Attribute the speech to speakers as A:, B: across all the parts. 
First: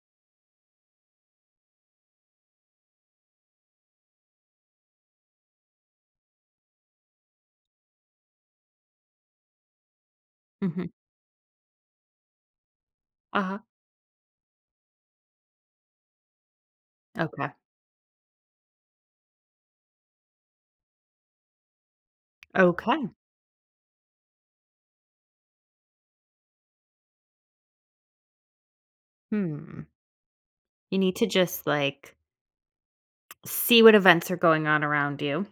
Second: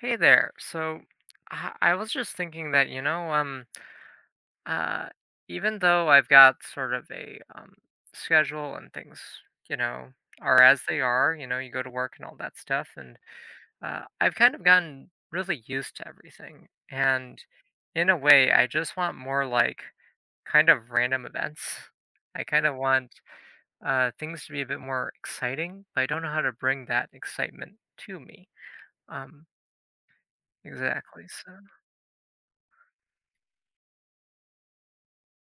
A: Hey there. So I was just thinking that, uh, even though I've got sort of a schedule and things, you know, are as
B: Mhm.
A: they are, you know, you go to work and all that stuff, and
B: Uh-huh.
A: I've kind of gotten really used to everything. And
B: Okay.
A: in a way, I just want more like kind of random events. I kind of
B: Okay.
A: want things to be a bit more exciting, but I don't know how to bring that excitement to me. Um,
B: Hmm. You need
A: exactly.
B: to
A: So.
B: just, like, see what events are going on around you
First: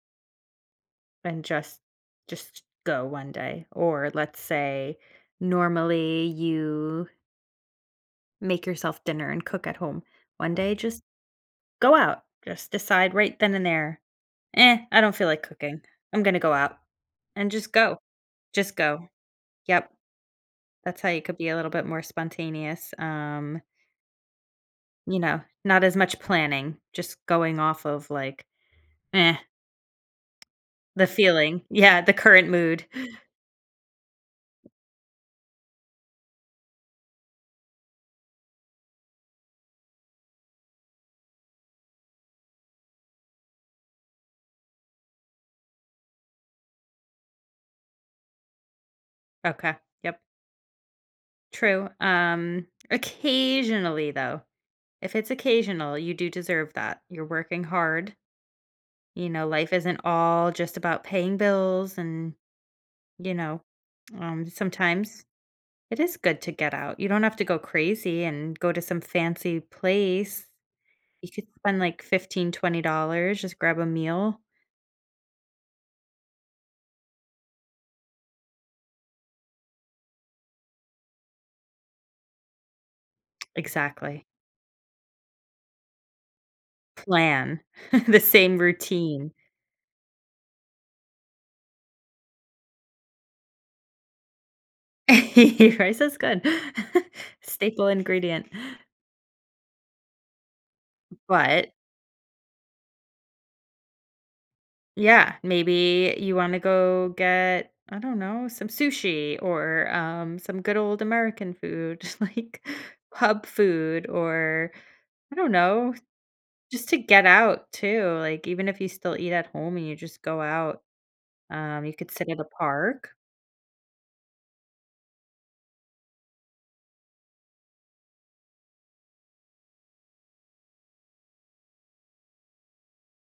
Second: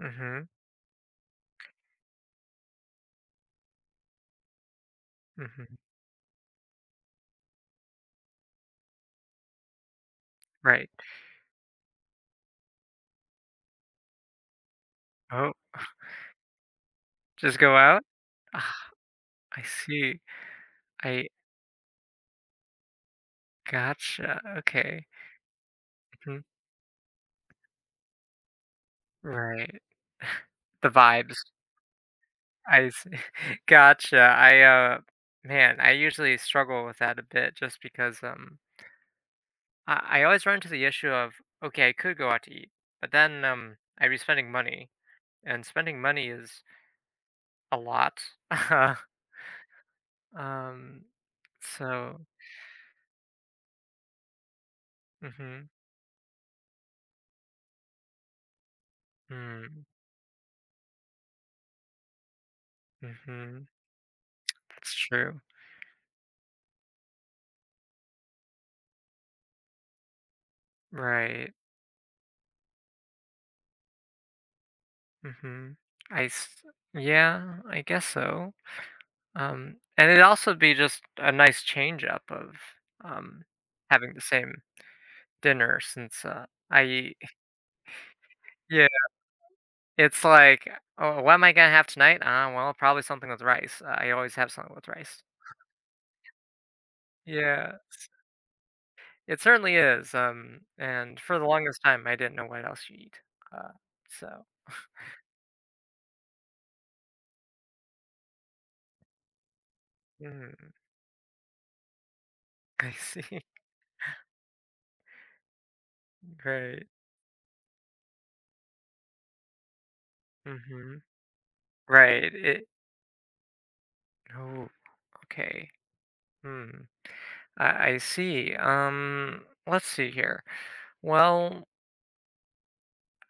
A: Mm-hmm.
B: and just go one day. Or let's say
A: Mhm.
B: normally you make yourself dinner and cook at home. One day,
A: Right.
B: just go out. Just decide right then and there, "Eh, I don't feel like
A: Oh,
B: cooking. I'm gonna go out." And
A: just
B: just
A: go
B: go.
A: out?
B: Just
A: Ah,
B: go.
A: I
B: Yep.
A: see.
B: That's how you
A: I
B: could be a little bit more spontaneous.
A: gotcha. Okay.
B: You know, not as much
A: Mhm.
B: planning, just going off of, like, eh,
A: Right. The
B: the
A: vibes.
B: feeling. Yeah, the current mood.
A: I see. Gotcha. Man, I usually struggle with that a bit just because, I always run into the issue of, okay, I could go out to eat, but then, I'd be spending money, and spending money is a lot.
B: Okay, yep,
A: Um,
B: true.
A: so,
B: Occasionally, though, if it's
A: mm-hmm.
B: occasional, you do deserve that. You're working hard, life
A: Mm,
B: isn't all just about paying bills and, you know,
A: mm-hmm. That's
B: sometimes
A: true.
B: it is good to get out. You don't have to go crazy and go to some fancy place. You could
A: Right.
B: spend, like, 15, $20 just grab a meal.
A: Mhm. I s yeah, I guess so. And it'd also be just a nice change up of, um, having the
B: Exactly.
A: same dinner since, I
B: Plan, the same
A: yeah,
B: routine.
A: it's like, "Oh, what am I gonna have tonight? Well, probably something with rice. I always have something with rice."
B: Rice is good.
A: Yeah.
B: Staple ingredient.
A: It certainly is, and for the
B: But,
A: longest time, I didn't know what else you eat. Uh, so
B: yeah, maybe you wanna go get, I don't know, some sushi or, some
A: mm,
B: good old American food, like
A: I see.
B: pub food or, I don't know,
A: Right.
B: just to get out too, like, even if you still eat at home and you just go out,
A: Mhm.
B: you could sit
A: Right,
B: at a
A: it
B: park.
A: oh, okay. Hmm. I see. Let's see here. Well,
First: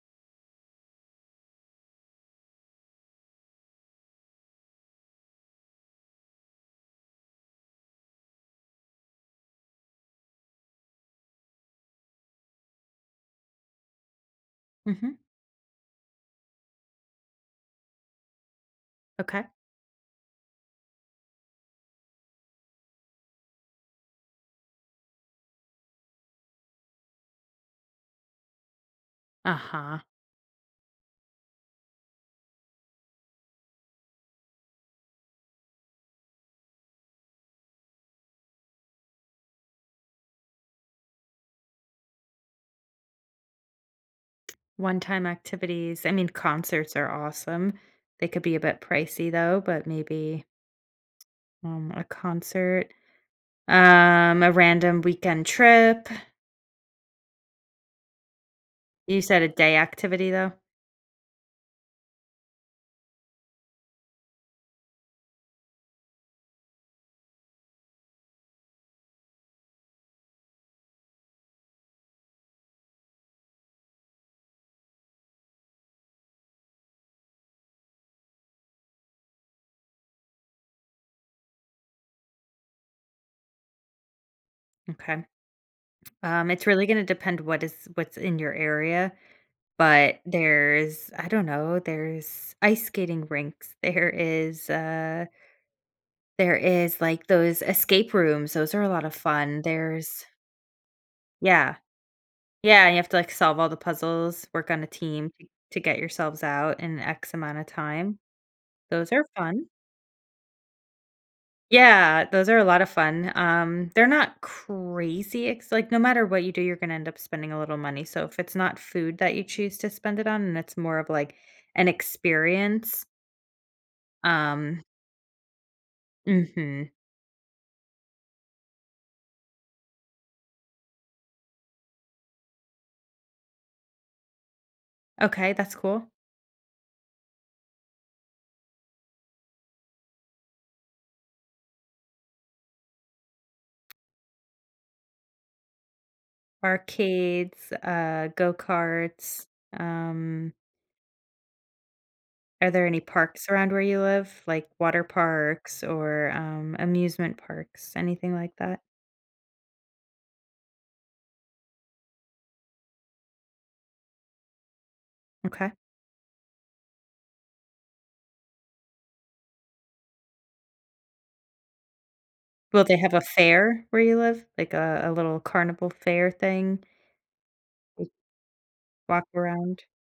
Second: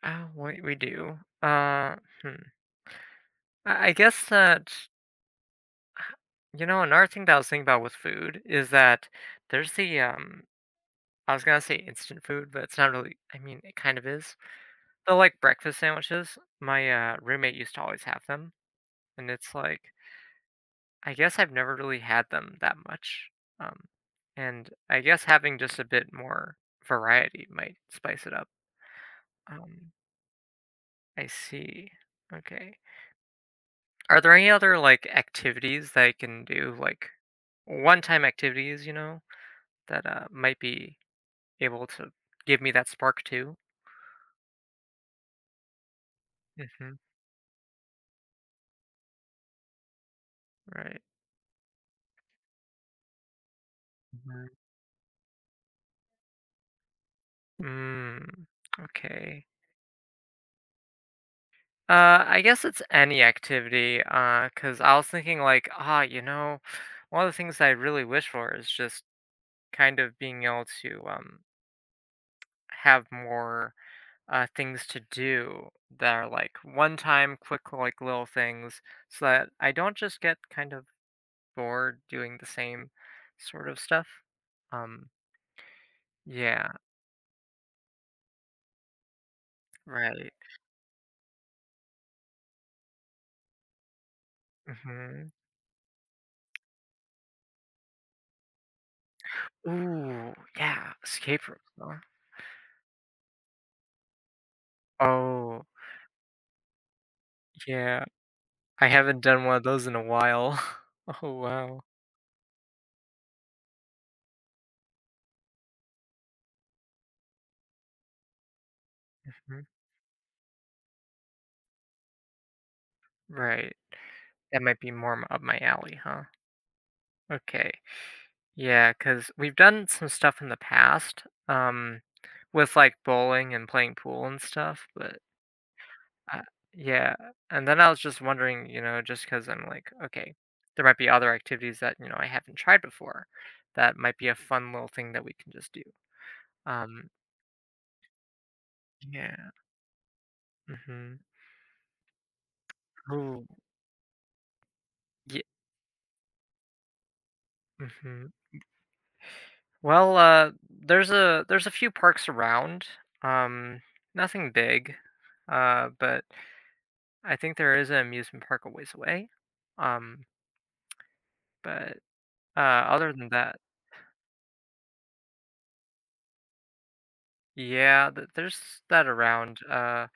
A: what we do? Hmm. I guess that you know another thing that I was thinking about with food is that there's the I was gonna say instant food, but it's not really. I mean, it kind of is. The
B: Mhm.
A: like breakfast sandwiches. My roommate used to always have them, and
B: Okay.
A: it's like I guess I've never really had them that much. Um, and I guess having just a bit more variety might spice it up. Um,
B: Uh-huh.
A: I see. Okay. Are there any other like activities that I can do, like one-time activities, you know, that might be able to give me that spark too?
B: One-time activities? I mean,
A: Mm-hmm.
B: concerts are awesome. They could be a bit pricey, though, but maybe,
A: Right.
B: a concert, a
A: Mhm.
B: random weekend trip.
A: Mm.
B: You said
A: Okay.
B: a day activity, though?
A: I guess it's any activity. Cause I was thinking like, ah, you know, one of the things I really wish for is just kind of being able to have more things to do that are like one time quick like little things so that I don't just get kind of bored doing the same sort of stuff. Um
B: Okay. It's
A: yeah,
B: really gonna depend what's in your area, but
A: right.
B: there's I don't know, there's ice skating rinks, there is, uh
A: Hmm.
B: there is, like, those escape rooms, those are a lot of fun. There's
A: Ooh, yeah, escape rooms.
B: Yeah.
A: Huh?
B: Yeah, and you have to, like, solve all the puzzles, work on a team to
A: Oh,
B: get yourselves out in X amount of
A: yeah.
B: time.
A: I
B: Those
A: haven't
B: are
A: done one of
B: fun.
A: those in a while. Oh wow.
B: Yeah, those are a lot of fun. They're not crazy ex like, no matter what you do, you're gonna end up spending a little money, so if it's not food that you
A: Hmm.
B: choose to spend it on and it's more of, like, an experience,
A: Right. That might
B: um
A: be more m- up my alley, huh?
B: Mhm.
A: Okay. Yeah, cuz we've done some stuff in the past. Um With, like, bowling and playing pool and stuff, but
B: Okay, that's cool.
A: I yeah, and then I was just wondering, you know, just because 'cause I'm like, "Okay, there might be other activities that, you know, I haven't tried before that might be a fun little thing that we can just do." Um,
B: Arcades, go-karts,
A: yeah,
B: um
A: mhm.
B: Are there any
A: Ooh,
B: parks around where you live, like water
A: ye
B: parks or, amusement parks,
A: mhm.
B: anything like that?
A: Well, there's a few parks around, um, nothing big,
B: Okay.
A: but I think there is an amusement park a ways away, um, but,
B: Will they have
A: other
B: a
A: than that
B: fair where you live? Like a little carnival fair thing? You
A: Yeah, there's that
B: walk
A: around.
B: around?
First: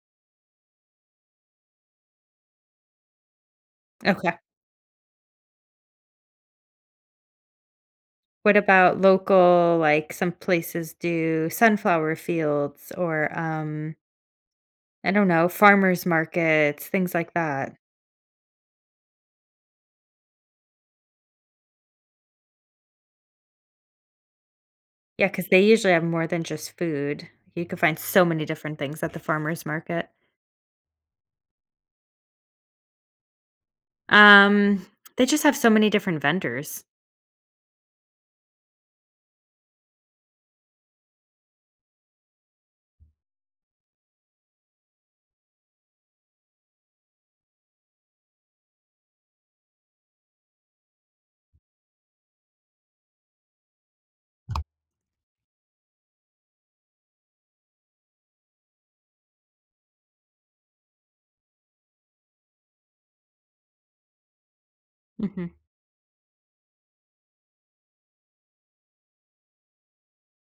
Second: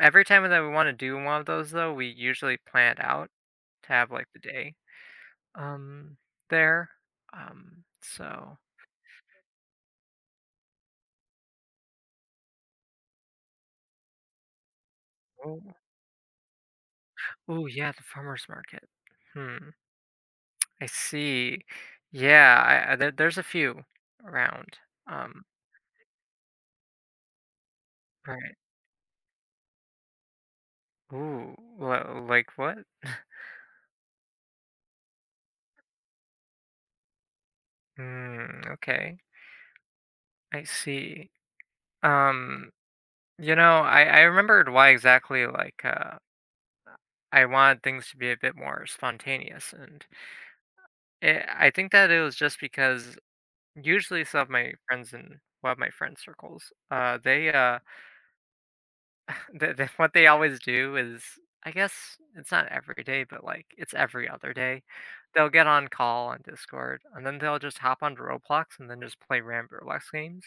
A: Every time that we want to do one of those, though, we usually plan it out to have like
B: Okay.
A: the day. Um, there.
B: What
A: So.
B: about local, like, some places do sunflower fields or, I don't know, farmers markets, things like
A: Oh,
B: that.
A: yeah, the farmers market. Hmm. I see. Yeah, there's a few around.
B: Yeah,
A: Um,
B: because they usually have more than just food. You can find so many
A: right.
B: different things at the farmers market.
A: Ooh, well, like what?
B: Um, they just have so many different vendors.
A: Hmm. Okay, I see. Um, you know, I remembered why exactly I wanted things to be a bit more spontaneous, and I think that it was just because usually some of my friends in one of my friend circles, they th th what they always do is, I guess it's not every day, but like it's every other day,
B: Mhm.
A: they'll get on call on Discord, and then they'll just hop onto Roblox and then just play random Roblox games,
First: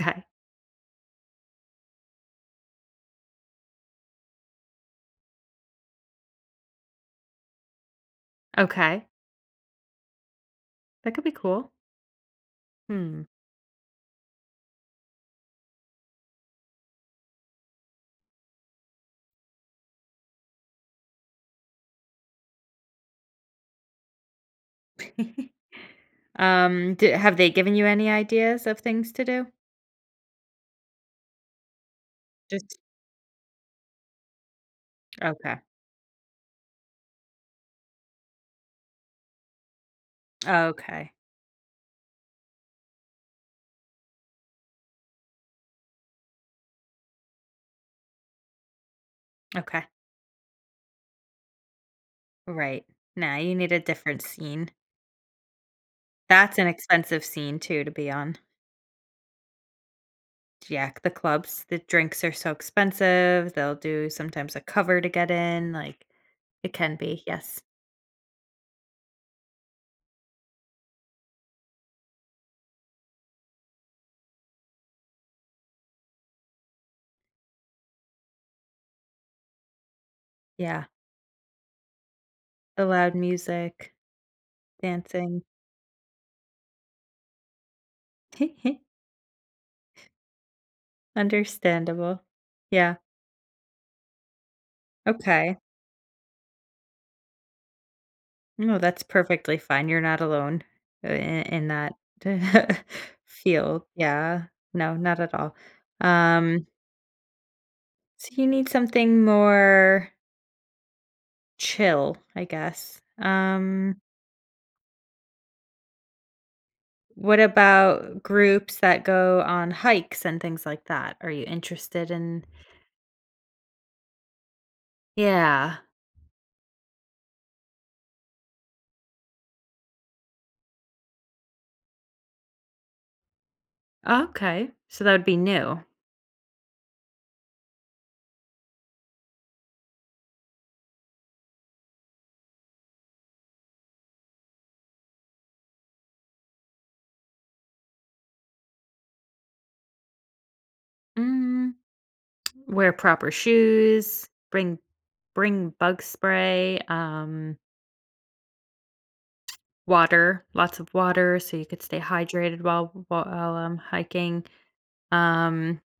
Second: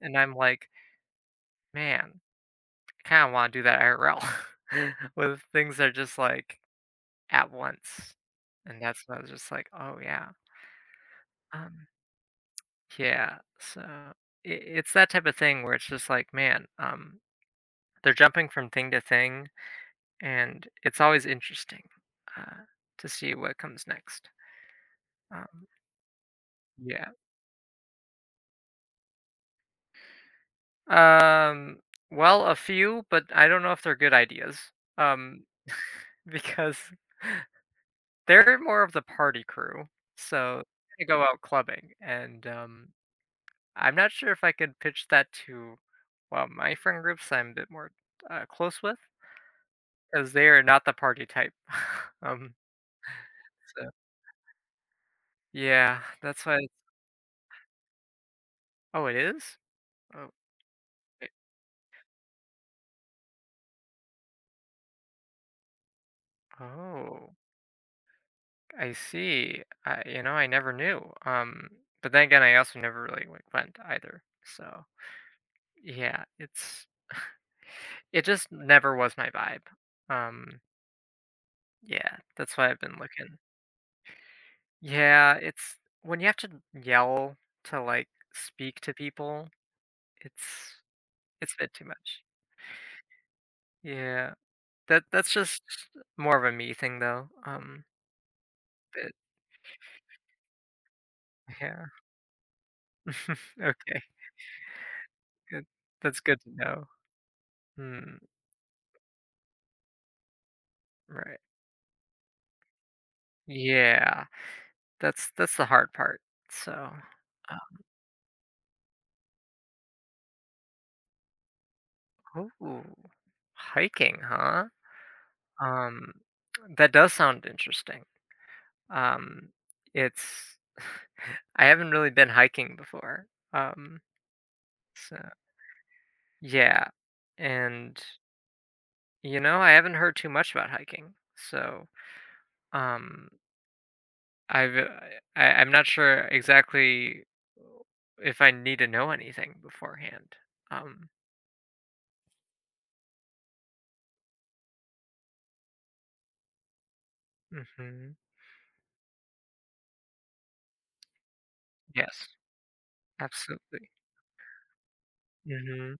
A: and I'm like, man, I kind of want to do that IRL, with things that are just like at once, and that's
B: Okay.
A: when I was just like, oh yeah.
B: That could be cool.
A: Um,
B: Hmm.
A: yeah, so I it's that type of thing where it's just like, man, they're jumping from thing to thing, and it's always interesting uh, to see what comes next. Um,
B: D
A: yeah.
B: have they given you any ideas of things to do?
A: Um, well, a
B: Just
A: few, but I don't know if they're good ideas. Um,
B: okay.
A: because they're more of the party crew, so they
B: Okay.
A: go out clubbing, and I'm not sure if I could pitch that to well my friend groups I'm a bit more close with
B: Okay.
A: 'Cause they are not the party type. Um,
B: Right. Nah, you need a
A: So
B: different scene.
A: yeah, that's
B: That's
A: why
B: an expensive scene too to be on.
A: Oh, it is? Oh,
B: Yeah, the
A: it
B: clubs, the drinks are so expensive. They'll do sometimes a cover to get in, like it can be.
A: oh,
B: Yes.
A: I see. I you know, I never knew. But then again, I also never really, like, went either. So, yeah, it's it just never was my vibe. Um,
B: Yeah.
A: yeah, that's why I've
B: The
A: been
B: loud
A: looking.
B: music,
A: Yeah,
B: dancing.
A: it's when you have to yell to, like, speak to people, it's it's a bit too
B: Understandable.
A: much.
B: Yeah,
A: Yeah. That's
B: okay.
A: just more of a me thing though,
B: No, that's
A: but
B: perfectly fine, you're not alone I in
A: yeah.
B: that field,
A: Okay,
B: yeah. No, not at all.
A: good. That's good to
B: Um,
A: know. Hmm,
B: so you need something more
A: right.
B: chill, I guess. Um,
A: Yeah, that's the hard part, so,
B: what about groups that go on hikes and things like that? Are you interested in?
A: ooh, hiking, huh?
B: Yeah,
A: Um, that does sound interesting. Um, it's I haven't really been hiking before, um,
B: okay, so that
A: so
B: would be new.
A: yeah, and, you know, I haven't heard too much about hiking, so, um I've I'm not sure exactly if I need to know anything beforehand. Um,
B: Mm. Wear proper shoes, bring bug spray,
A: mhm.
B: water, lots of water so you could stay
A: Yes,
B: hydrated while
A: absolutely.
B: hiking. Um,
A: Mhm.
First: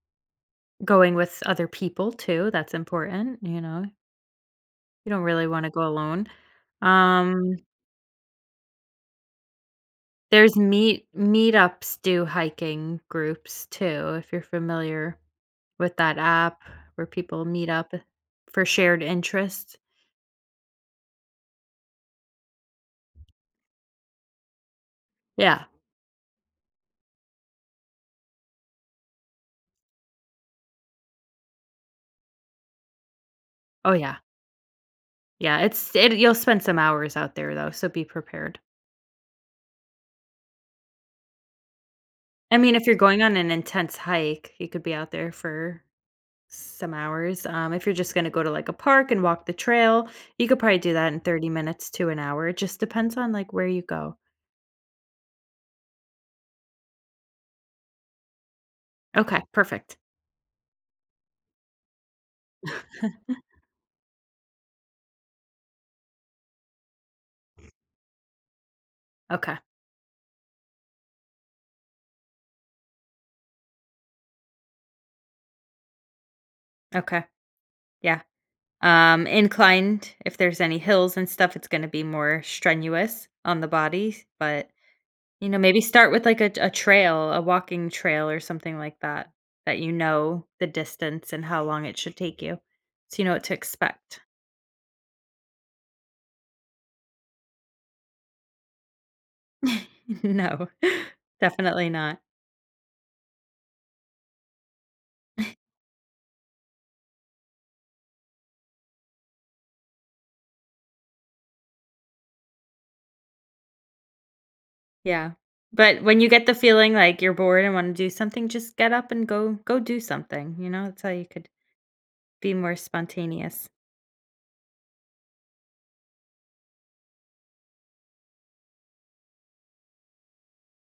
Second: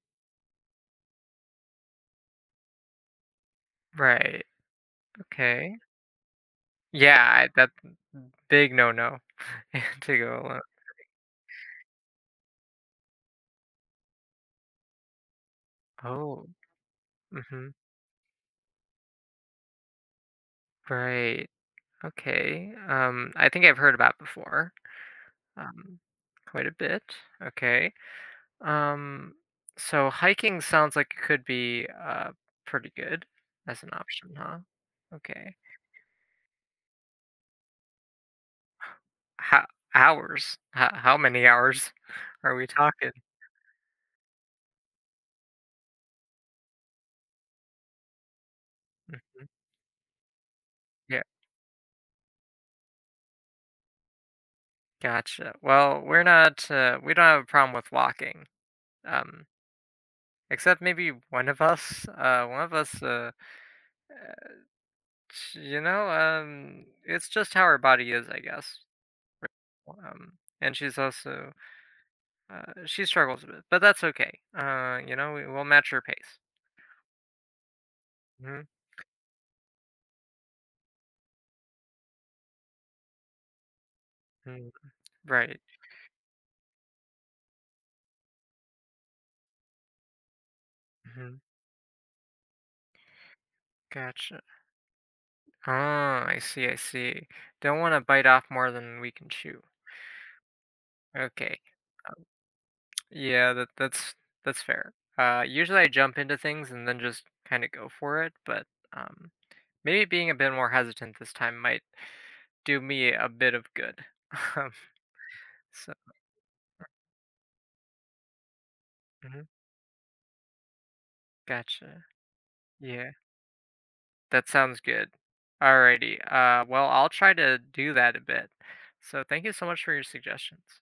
B: going with other people too, that's important, you know.
A: Right.
B: You don't really wanna
A: Okay.
B: go alone.
A: Yeah, I,
B: Um,
A: that mm, big no-no to go
B: there's
A: alone.
B: meetups do hiking groups too, if you're familiar with that
A: Oh.
B: app where people meet
A: Mhm.
B: up for shared interests.
A: Right. Okay. I think I've heard about before.
B: Yeah.
A: Um, quite a bit. Okay. Um, so hiking sounds like it could be pretty good as an
B: Oh, yeah.
A: option, huh? Okay.
B: Yeah, it's it you'll spend some hours out there though, so be prepared.
A: How hours? How many hours are
B: I
A: we
B: mean, if you're
A: talking?
B: going on an intense hike, you could be out there for some hours. If you're just gonna go to like a park and walk
A: Mhm.
B: the trail, you could probably do that in
A: Yeah,
B: 30 minutes to an hour. It just depends on like where you go.
A: gotcha. Well, we're not we don't have a problem with walking.
B: Okay,
A: Um,
B: perfect.
A: except maybe one of us, you know, it's just how her body is, I guess.
B: Okay.
A: Um, and she's also she struggles a bit, but that's okay. You know, we'll match her pace.
B: Okay. Yeah.
A: Mhm.
B: Inclined, if there's any hills and stuff, it's going to be more strenuous on the body, but
A: Mm,
B: you know,
A: right.
B: maybe start with like a trail, a walking trail or something like that, that you know the distance
A: Mhm.
B: and how long it should take you, so you know what to expect.
A: Gotcha. Oh, I see, I see. Don't wanna bite off more than we can chew.
B: No,
A: Okay.
B: definitely not.
A: Yeah, that's fair. Usually I jump into things and then just kinda go for it, but um, maybe being a bit more hesitant this time might do me a bit of good. Um,
B: Yeah.
A: so,
B: But when you get the feeling like you're bored and wanna do something, just get up and
A: mhm,
B: go do something, you know? That's how you could
A: gotcha.
B: be more
A: Yeah,
B: spontaneous.
A: that sounds good. Alrighty. Well, I'll try to do that a bit. So thank you so much for your suggestions.